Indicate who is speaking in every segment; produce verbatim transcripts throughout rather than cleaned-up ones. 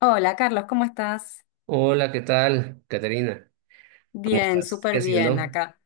Speaker 1: Hola Carlos, ¿cómo estás?
Speaker 2: Hola, ¿qué tal, Caterina? ¿Cómo
Speaker 1: Bien,
Speaker 2: estás? ¿Qué
Speaker 1: súper bien
Speaker 2: haciendo?
Speaker 1: acá.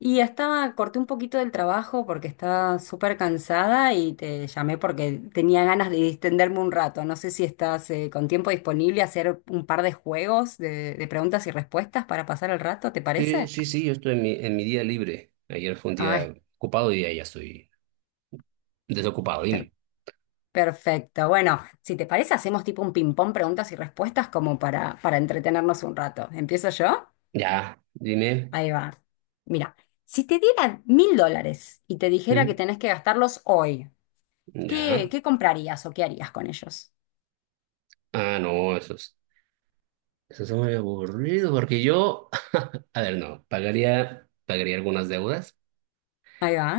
Speaker 1: Y estaba, corté un poquito del trabajo porque estaba súper cansada y te llamé porque tenía ganas de distenderme un rato. No sé si estás eh, con tiempo disponible a hacer un par de juegos de, de preguntas y respuestas para pasar el rato, ¿te
Speaker 2: Sí,
Speaker 1: parece?
Speaker 2: sí, sí, yo estoy en mi, en mi día libre. Ayer fue un
Speaker 1: Ah,
Speaker 2: día ocupado y ya ya estoy desocupado, dime.
Speaker 1: perfecto. Bueno, si te parece, hacemos tipo un ping-pong preguntas y respuestas como para, para entretenernos un rato. ¿Empiezo yo?
Speaker 2: Ya, dime.
Speaker 1: Ahí va. Mira, si te dieran mil dólares y te dijera que
Speaker 2: ¿Mm?
Speaker 1: tenés que gastarlos hoy,
Speaker 2: Ya.
Speaker 1: ¿qué, qué comprarías o qué harías con ellos?
Speaker 2: Ah, no, eso es, eso es muy aburrido porque yo, a ver, no, pagaría, pagaría algunas deudas,
Speaker 1: Ahí va.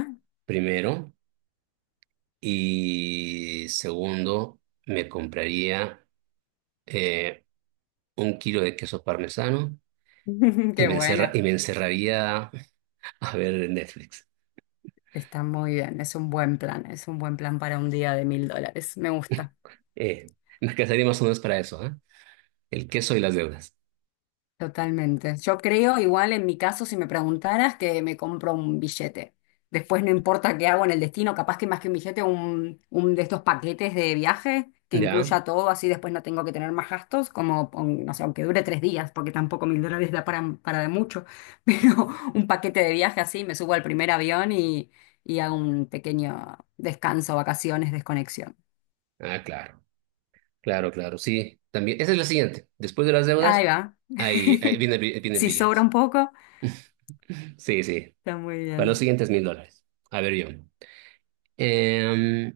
Speaker 2: primero, y segundo, me compraría eh, un kilo de queso parmesano y
Speaker 1: Qué
Speaker 2: me encerra,
Speaker 1: buena.
Speaker 2: y me encerraría a ver Netflix.
Speaker 1: Está muy bien, es un buen plan, es un buen plan para un día de mil dólares. Me gusta.
Speaker 2: Eh, Me casaría más o menos para eso, ¿eh? El queso y las deudas.
Speaker 1: Totalmente. Yo creo, igual en mi caso, si me preguntaras, que me compro un billete. Después no importa qué hago en el destino, capaz que más que un billete, un, un de estos paquetes de viaje que
Speaker 2: ¿Ya?
Speaker 1: incluya todo, así después no tengo que tener más gastos, como, pon- no sé, aunque dure tres días, porque tampoco mil dólares da para, para de mucho, pero un paquete de viaje así, me subo al primer avión y, y hago un pequeño descanso, vacaciones, desconexión.
Speaker 2: Ah, claro, claro, claro, sí. También, esa es la siguiente. Después de las
Speaker 1: Ahí
Speaker 2: deudas,
Speaker 1: va.
Speaker 2: ahí, ahí viene, el bi- viene el
Speaker 1: Si
Speaker 2: billete.
Speaker 1: sobra un poco,
Speaker 2: Sí, sí.
Speaker 1: está muy
Speaker 2: Para los
Speaker 1: bien.
Speaker 2: siguientes mil dólares. A ver, yo. Em,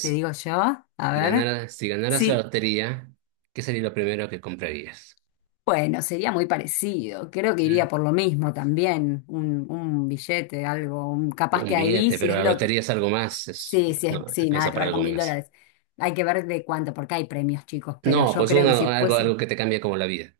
Speaker 1: Te digo yo, a
Speaker 2: si
Speaker 1: ver.
Speaker 2: ganara- si ganaras la
Speaker 1: Sí,
Speaker 2: lotería, ¿qué sería lo primero que comprarías?
Speaker 1: bueno, sería muy parecido. Creo que
Speaker 2: Mm.
Speaker 1: iría por lo mismo también. Un, un billete, algo. Un- capaz
Speaker 2: Un
Speaker 1: que ahí
Speaker 2: billete,
Speaker 1: si
Speaker 2: pero
Speaker 1: es
Speaker 2: la
Speaker 1: lote.
Speaker 2: lotería es algo más, es,
Speaker 1: Sí, sí, es,
Speaker 2: no,
Speaker 1: sí, nada
Speaker 2: alcanza
Speaker 1: que
Speaker 2: para
Speaker 1: ver con
Speaker 2: algo
Speaker 1: mil
Speaker 2: más.
Speaker 1: dólares. Hay que ver de cuánto, porque hay premios, chicos. Pero
Speaker 2: No,
Speaker 1: yo
Speaker 2: pues
Speaker 1: creo que si
Speaker 2: una, algo,
Speaker 1: fuese.
Speaker 2: algo que te cambia como la vida.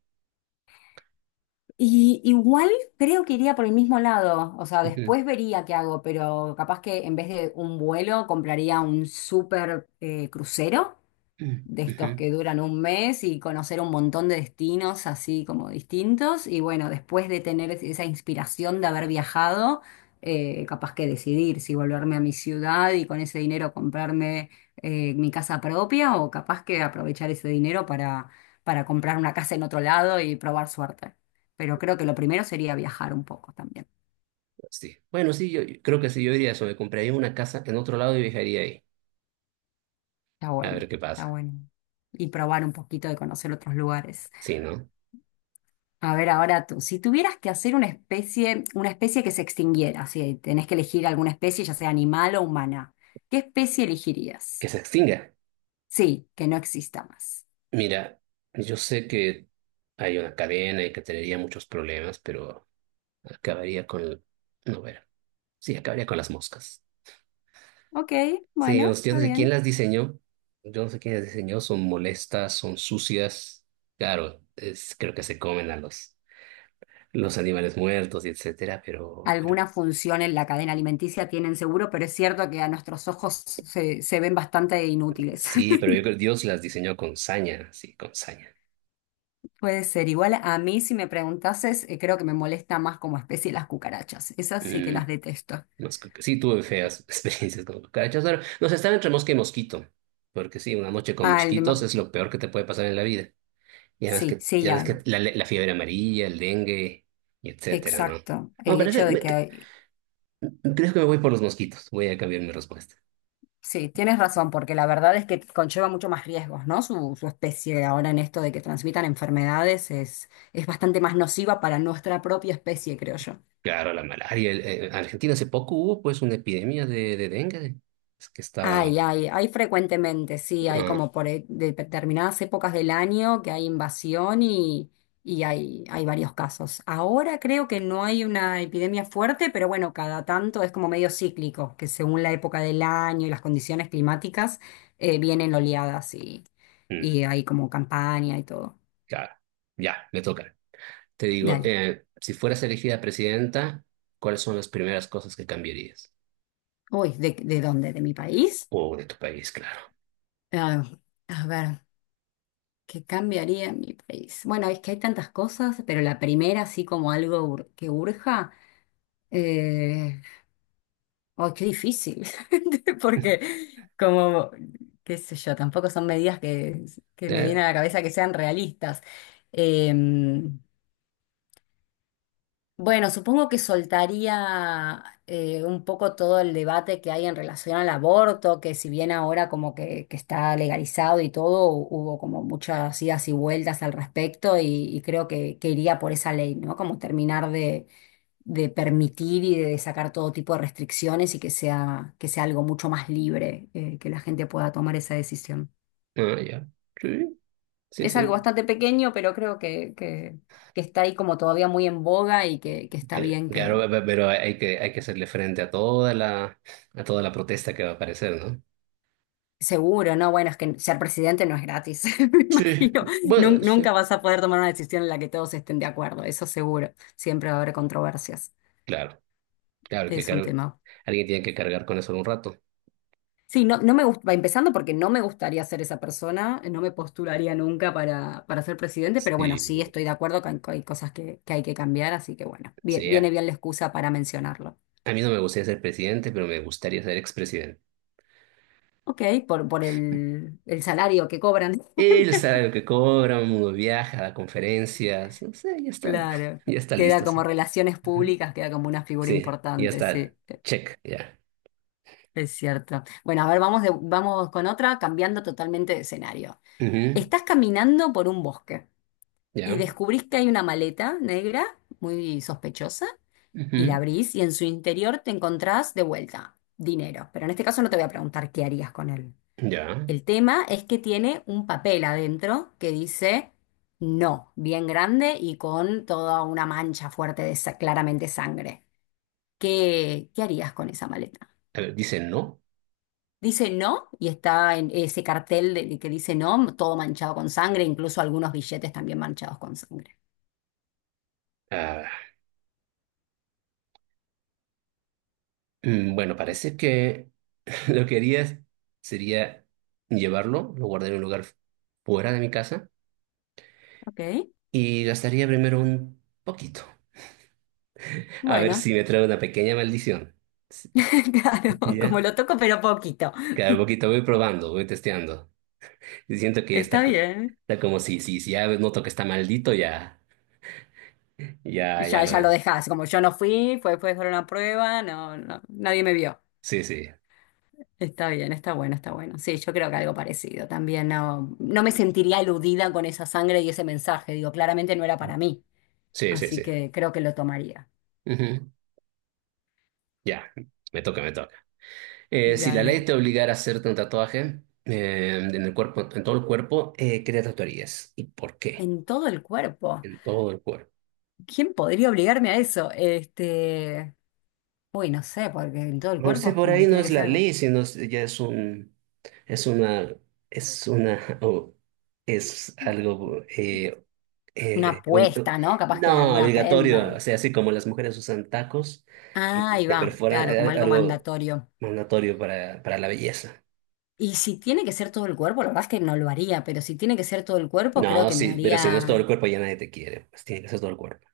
Speaker 1: Y igual creo que iría por el mismo lado. O sea, después vería qué hago, pero capaz que en vez de un vuelo compraría un super eh, crucero
Speaker 2: Mm,
Speaker 1: de estos
Speaker 2: ujú.
Speaker 1: que duran un mes y conocer un montón de destinos así como distintos. Y bueno, después de tener es- esa inspiración de haber viajado, eh, capaz que decidir si volverme a mi ciudad y con ese dinero comprarme eh, mi casa propia o capaz que aprovechar ese dinero para, para comprar una casa en otro lado y probar suerte. Pero creo que lo primero sería viajar un poco también.
Speaker 2: Sí. Bueno, sí, yo, yo creo que sí, yo diría eso, me compraría una casa en otro lado y viajaría ahí,
Speaker 1: Está
Speaker 2: a
Speaker 1: bueno,
Speaker 2: ver qué
Speaker 1: está
Speaker 2: pasa.
Speaker 1: bueno. Y probar un poquito de conocer otros lugares.
Speaker 2: Sí, ¿no?
Speaker 1: A ver, ahora tú, si tuvieras que hacer una especie, una especie que se extinguiera, si tenés que elegir alguna especie, ya sea animal o humana, ¿qué especie
Speaker 2: Que
Speaker 1: elegirías?
Speaker 2: se extinga.
Speaker 1: Sí, que no exista más.
Speaker 2: Mira, yo sé que hay una cadena y que tendría muchos problemas, pero acabaría con el. No, ver. Sí, acabaría con las moscas.
Speaker 1: Ok,
Speaker 2: Sí, yo,
Speaker 1: bueno,
Speaker 2: yo
Speaker 1: está
Speaker 2: no sé quién
Speaker 1: bien.
Speaker 2: las diseñó, yo no sé quién las diseñó, son molestas, son sucias. Claro, es, creo que se comen a los, los animales muertos y etcétera, pero,
Speaker 1: Alguna
Speaker 2: pero
Speaker 1: función en la cadena alimenticia tienen seguro, pero es cierto que a nuestros ojos se, se ven bastante inútiles.
Speaker 2: Sí, pero yo creo que Dios las diseñó con saña, sí, con saña.
Speaker 1: Puede ser. Igual a mí, si me preguntases, eh, creo que me molesta más como especie las cucarachas. Esas sí que
Speaker 2: Mm,
Speaker 1: las detesto.
Speaker 2: no es que- sí, tuve feas experiencias con cucarachas. Ahora, nos están entre mosca y mosquito, porque sí, una noche con
Speaker 1: Ah, el
Speaker 2: mosquitos
Speaker 1: ma-
Speaker 2: es lo peor que te puede pasar en la vida. Y además
Speaker 1: sí,
Speaker 2: que,
Speaker 1: sí,
Speaker 2: ya
Speaker 1: ya.
Speaker 2: ves que la, la fiebre amarilla, el dengue, y etcétera, ¿no?
Speaker 1: Exacto.
Speaker 2: No,
Speaker 1: El hecho
Speaker 2: parece,
Speaker 1: de
Speaker 2: me- que-
Speaker 1: que
Speaker 2: creo que me voy por los mosquitos, voy a cambiar mi respuesta.
Speaker 1: sí, tienes razón, porque la verdad es que conlleva mucho más riesgos, ¿no? Su, su especie ahora en esto de que transmitan enfermedades es, es bastante más nociva para nuestra propia especie, creo yo.
Speaker 2: Claro, la malaria. El- eh, en Argentina hace poco hubo pues una epidemia de, de dengue, es que
Speaker 1: Hay,
Speaker 2: estaba.
Speaker 1: hay, hay frecuentemente, sí, hay
Speaker 2: Ah,
Speaker 1: como por e- de determinadas épocas del año que hay invasión y, y hay, hay varios casos. Ahora creo que no hay una epidemia fuerte, pero bueno, cada tanto es como medio cíclico, que según la época del año y las condiciones climáticas eh, vienen oleadas y,
Speaker 2: mm,
Speaker 1: y hay como campaña y todo.
Speaker 2: claro, ya, me toca. Te digo,
Speaker 1: Dale.
Speaker 2: eh, si fueras elegida presidenta, ¿cuáles son las primeras cosas que cambiarías?
Speaker 1: Uy, ¿de, de dónde? ¿De mi país?
Speaker 2: O de tu país, claro.
Speaker 1: Ah, a ver. ¿Qué cambiaría en mi país? Bueno, es que hay tantas cosas, pero la primera, así como algo ur- que urja, eh, oh, qué difícil, porque como, qué sé yo, tampoco son medidas que, que me vienen
Speaker 2: Eh,
Speaker 1: a la cabeza que sean realistas. Eh, Bueno, supongo que soltaría eh, un poco todo el debate que hay en relación al aborto, que si bien ahora como que, que está legalizado y todo, hu- hubo como muchas idas y vueltas al respecto y, y creo que, que iría por esa ley, ¿no? Como terminar de, de permitir y de sacar todo tipo de restricciones y que sea, que sea algo mucho más libre, eh, que la gente pueda tomar esa decisión.
Speaker 2: ah, ya. Sí, sí,
Speaker 1: Es algo
Speaker 2: sí.
Speaker 1: bastante pequeño, pero creo que, que, que está ahí como todavía muy en boga y que, que está
Speaker 2: Que-
Speaker 1: bien.
Speaker 2: Claro, pe- pe- pero hay que, hay que hacerle frente a toda la, a toda la protesta que va a aparecer, ¿no?
Speaker 1: Seguro, no, bueno, es que ser presidente no es gratis, me
Speaker 2: Sí.
Speaker 1: imagino.
Speaker 2: Bueno,
Speaker 1: Nun-
Speaker 2: sí.
Speaker 1: nunca vas a poder tomar una decisión en la que todos estén de acuerdo, eso seguro. Siempre va a haber controversias.
Speaker 2: Claro, claro, que
Speaker 1: Es un
Speaker 2: cargo.
Speaker 1: tema.
Speaker 2: Alguien tiene que cargar con eso un rato.
Speaker 1: Sí, no, no me gusta, empezando porque no me gustaría ser esa persona, no me postularía nunca para, para ser presidente, pero bueno,
Speaker 2: Sí,
Speaker 1: sí estoy de acuerdo con que hay cosas que, que hay que cambiar, así que bueno, vie-
Speaker 2: sí.
Speaker 1: viene
Speaker 2: A
Speaker 1: bien la excusa para mencionarlo.
Speaker 2: a mí no me gustaría ser presidente, pero me gustaría ser expresidente.
Speaker 1: Ok, por, por el, el salario que cobran.
Speaker 2: Él sabe lo que cobra, uno viaja a conferencias, no sé, ya está,
Speaker 1: Claro,
Speaker 2: ya está
Speaker 1: queda
Speaker 2: listo.
Speaker 1: como
Speaker 2: Sí,
Speaker 1: relaciones
Speaker 2: ujú.
Speaker 1: públicas, queda como una figura
Speaker 2: Sí, ya
Speaker 1: importante,
Speaker 2: está,
Speaker 1: sí.
Speaker 2: check, ya.
Speaker 1: Es cierto. Bueno, a ver, vamos, de- vamos con otra, cambiando totalmente de escenario.
Speaker 2: Ujú,
Speaker 1: Estás caminando por un bosque y
Speaker 2: ya,
Speaker 1: descubrís que hay una maleta negra muy sospechosa y la
Speaker 2: ujú,
Speaker 1: abrís y en su interior te encontrás de vuelta dinero. Pero en este caso no te voy a preguntar qué harías con él.
Speaker 2: ya.
Speaker 1: El tema es que tiene un papel adentro que dice no, bien grande y con toda una mancha fuerte de sa- claramente sangre. ¿Qué, qué harías con esa maleta?
Speaker 2: A ver, dice no.
Speaker 1: Dice no y está en ese cartel de- que dice no, todo manchado con sangre, incluso algunos billetes también manchados con sangre.
Speaker 2: Ah, mm, bueno, parece que lo que haría sería llevarlo, lo guardaría en un lugar fuera de mi casa
Speaker 1: Ok,
Speaker 2: y gastaría primero un poquito. A ver
Speaker 1: bueno,
Speaker 2: si me trae una pequeña maldición. Sí,
Speaker 1: claro,
Speaker 2: ya,
Speaker 1: como lo toco pero poquito.
Speaker 2: cada poquito voy probando, voy testeando. Y siento que
Speaker 1: Está
Speaker 2: está, co-
Speaker 1: bien.
Speaker 2: está como si, si, si ya noto que está maldito, ya, ya, ya
Speaker 1: Ya,
Speaker 2: lo
Speaker 1: ya lo
Speaker 2: de.
Speaker 1: dejas, como yo no fui, fue, fue por una prueba, no, no, nadie me vio.
Speaker 2: Sí, sí.
Speaker 1: Está bien, está bueno, está bueno. Sí, yo creo que algo parecido también. No, no me sentiría eludida con esa sangre y ese mensaje. Digo, claramente no era para mí.
Speaker 2: Sí, sí,
Speaker 1: Así
Speaker 2: sí.
Speaker 1: que creo que lo tomaría.
Speaker 2: Ujú. Ya, me toca, me toca. Eh, si la ley
Speaker 1: Dale.
Speaker 2: te obligara a hacerte un tatuaje eh, en el cuerpo, en todo el cuerpo, eh, ¿qué te tatuarías? ¿Y por qué?
Speaker 1: En todo el cuerpo.
Speaker 2: En todo el cuerpo.
Speaker 1: ¿Quién podría obligarme a eso? Este, uy, no sé, porque en todo el
Speaker 2: No
Speaker 1: cuerpo
Speaker 2: sé,
Speaker 1: es
Speaker 2: por
Speaker 1: como
Speaker 2: ahí
Speaker 1: que
Speaker 2: no
Speaker 1: tiene
Speaker 2: es
Speaker 1: que
Speaker 2: la
Speaker 1: ser algo,
Speaker 2: ley, sino es- ya es un, es una, es una, o es algo eh,
Speaker 1: una
Speaker 2: Eh, ob-
Speaker 1: apuesta, ¿no? Capaz que
Speaker 2: no,
Speaker 1: alguna
Speaker 2: obligatorio,
Speaker 1: prenda.
Speaker 2: o sea, así como las mujeres usan tacos y
Speaker 1: Ah,
Speaker 2: y
Speaker 1: ahí
Speaker 2: te
Speaker 1: va,
Speaker 2: perforan,
Speaker 1: claro, como
Speaker 2: eh,
Speaker 1: algo
Speaker 2: algo
Speaker 1: mandatorio.
Speaker 2: mandatorio para, para la belleza.
Speaker 1: Y si tiene que ser todo el cuerpo, la verdad es que no lo haría, pero si tiene que ser todo el cuerpo, creo
Speaker 2: No,
Speaker 1: que me
Speaker 2: sí, pero si no es todo el
Speaker 1: haría.
Speaker 2: cuerpo ya nadie te quiere, pues tiene que ser todo el cuerpo.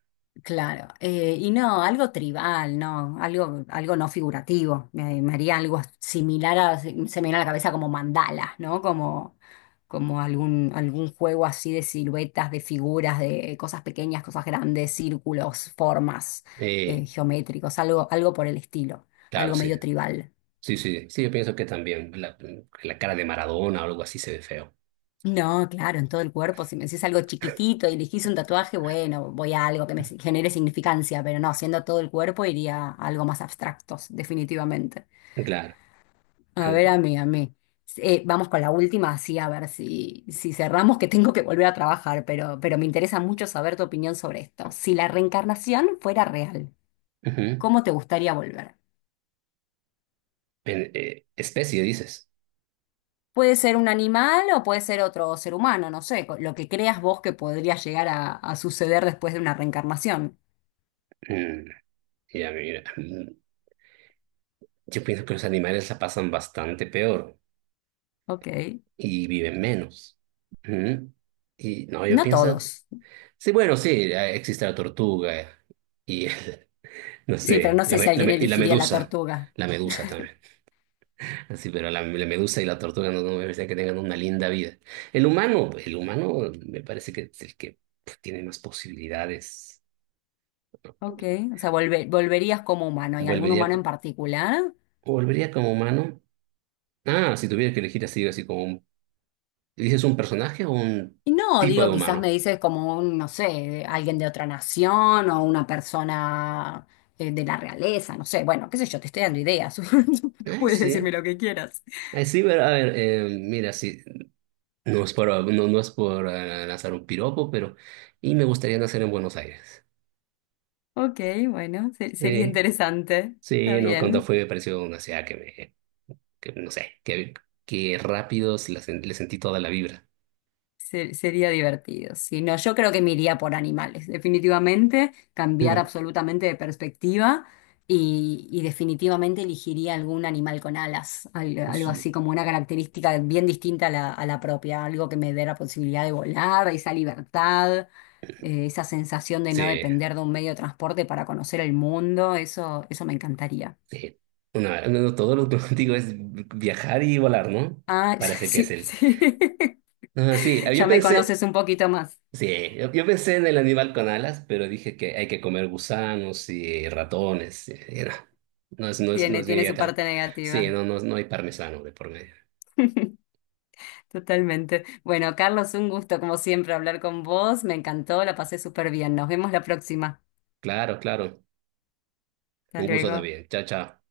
Speaker 1: Claro, eh, y no, algo tribal, no, algo, algo no figurativo, me, me haría algo similar a, se me viene a la cabeza como mandalas, ¿no? Como, como algún, algún juego así de siluetas, de figuras, de cosas pequeñas, cosas grandes, círculos, formas,
Speaker 2: Eh,
Speaker 1: eh, geométricos, algo, algo por el estilo,
Speaker 2: claro,
Speaker 1: algo
Speaker 2: sí,
Speaker 1: medio tribal.
Speaker 2: sí, sí, sí, yo pienso que también la, la cara de Maradona o algo así se ve feo.
Speaker 1: No, claro, en todo el cuerpo. Si me decís algo chiquitito y elegís un tatuaje, bueno, voy a algo que me genere significancia, pero no, siendo todo el cuerpo iría a algo más abstractos, definitivamente.
Speaker 2: Claro.
Speaker 1: A ver, a mí, a mí. Eh, vamos con la última, así a ver si, si cerramos, que tengo que volver a trabajar, pero, pero me interesa mucho saber tu opinión sobre esto. Si la reencarnación fuera real,
Speaker 2: Ujú.
Speaker 1: ¿cómo te gustaría volver?
Speaker 2: En- eh, especie, dices.
Speaker 1: Puede ser un animal o puede ser otro ser humano, no sé, co- lo que creas vos que podría llegar a, a suceder después de una reencarnación.
Speaker 2: Mm, ya, mira, mm, yo pienso que los animales la pasan bastante peor.
Speaker 1: Ok.
Speaker 2: Y viven menos. Ujú. Y no, yo
Speaker 1: No
Speaker 2: pienso,
Speaker 1: todos.
Speaker 2: sí, bueno, sí, eh, existe la tortuga eh, y, no
Speaker 1: Sí, pero
Speaker 2: sé,
Speaker 1: no
Speaker 2: la,
Speaker 1: sé si
Speaker 2: me- la
Speaker 1: alguien
Speaker 2: me- y la
Speaker 1: elegiría la
Speaker 2: medusa,
Speaker 1: tortuga.
Speaker 2: la medusa también. Ah, sí, pero la, la medusa y la tortuga no, no me parece que tengan una linda vida. El humano, el humano me parece que es el que pf, tiene más posibilidades.
Speaker 1: Ok. O sea, volve- volverías como humano. ¿Y algún
Speaker 2: Volvería,
Speaker 1: humano en
Speaker 2: co-
Speaker 1: particular?
Speaker 2: volvería como humano. Ah, si tuviera que elegir así, así como un, ¿dices un personaje o un
Speaker 1: Y no,
Speaker 2: tipo de
Speaker 1: digo, quizás me
Speaker 2: humano?
Speaker 1: dices como un, no sé, alguien de otra nación o una persona eh, de la realeza, no sé. Bueno, qué sé yo, te estoy dando ideas. Tú
Speaker 2: Ay,
Speaker 1: puedes decirme
Speaker 2: sí.
Speaker 1: lo que quieras.
Speaker 2: Ay, sí, pero a ver, eh, mira, sí. No es por, no, no es por eh, lanzar un piropo, pero. Y me gustaría nacer en Buenos Aires.
Speaker 1: Ok, bueno, se- sería
Speaker 2: Sí,
Speaker 1: interesante. Está
Speaker 2: sí, no, cuando
Speaker 1: bien.
Speaker 2: fui me pareció una ciudad que me. Que, no sé, que, que rápido se la sen- le sentí toda la vibra.
Speaker 1: Se- sería divertido. Sí, no, yo creo que me iría por animales, definitivamente, cambiar
Speaker 2: Mm,
Speaker 1: absolutamente de perspectiva y, y definitivamente elegiría algún animal con alas, al- algo
Speaker 2: sí,
Speaker 1: así como una característica bien distinta a la, a la propia, algo que me dé la posibilidad de volar, esa libertad, eh, esa sensación de no
Speaker 2: sí.
Speaker 1: depender de un medio de transporte para conocer el mundo, eso, eso me encantaría.
Speaker 2: Sí. Una- no, no, todo lo que digo es viajar y volar, ¿no?
Speaker 1: Ah,
Speaker 2: Parece que es
Speaker 1: sí,
Speaker 2: el.
Speaker 1: sí.
Speaker 2: Ah, sí,
Speaker 1: Ya
Speaker 2: yo
Speaker 1: me
Speaker 2: pensé.
Speaker 1: conoces un poquito más.
Speaker 2: Sí, yo, yo pensé en el animal con alas, pero dije que hay que comer gusanos y ratones. Y no, no es, no es, no
Speaker 1: Tiene,
Speaker 2: es mi
Speaker 1: tiene su
Speaker 2: dieta.
Speaker 1: parte
Speaker 2: Sí,
Speaker 1: negativa.
Speaker 2: no, no, no hay parmesano de por medio.
Speaker 1: Totalmente. Bueno, Carlos, un gusto como siempre hablar con vos. Me encantó, la pasé súper bien. Nos vemos la próxima.
Speaker 2: Claro, claro.
Speaker 1: Hasta
Speaker 2: Un gusto
Speaker 1: luego.
Speaker 2: también. Chao, chao.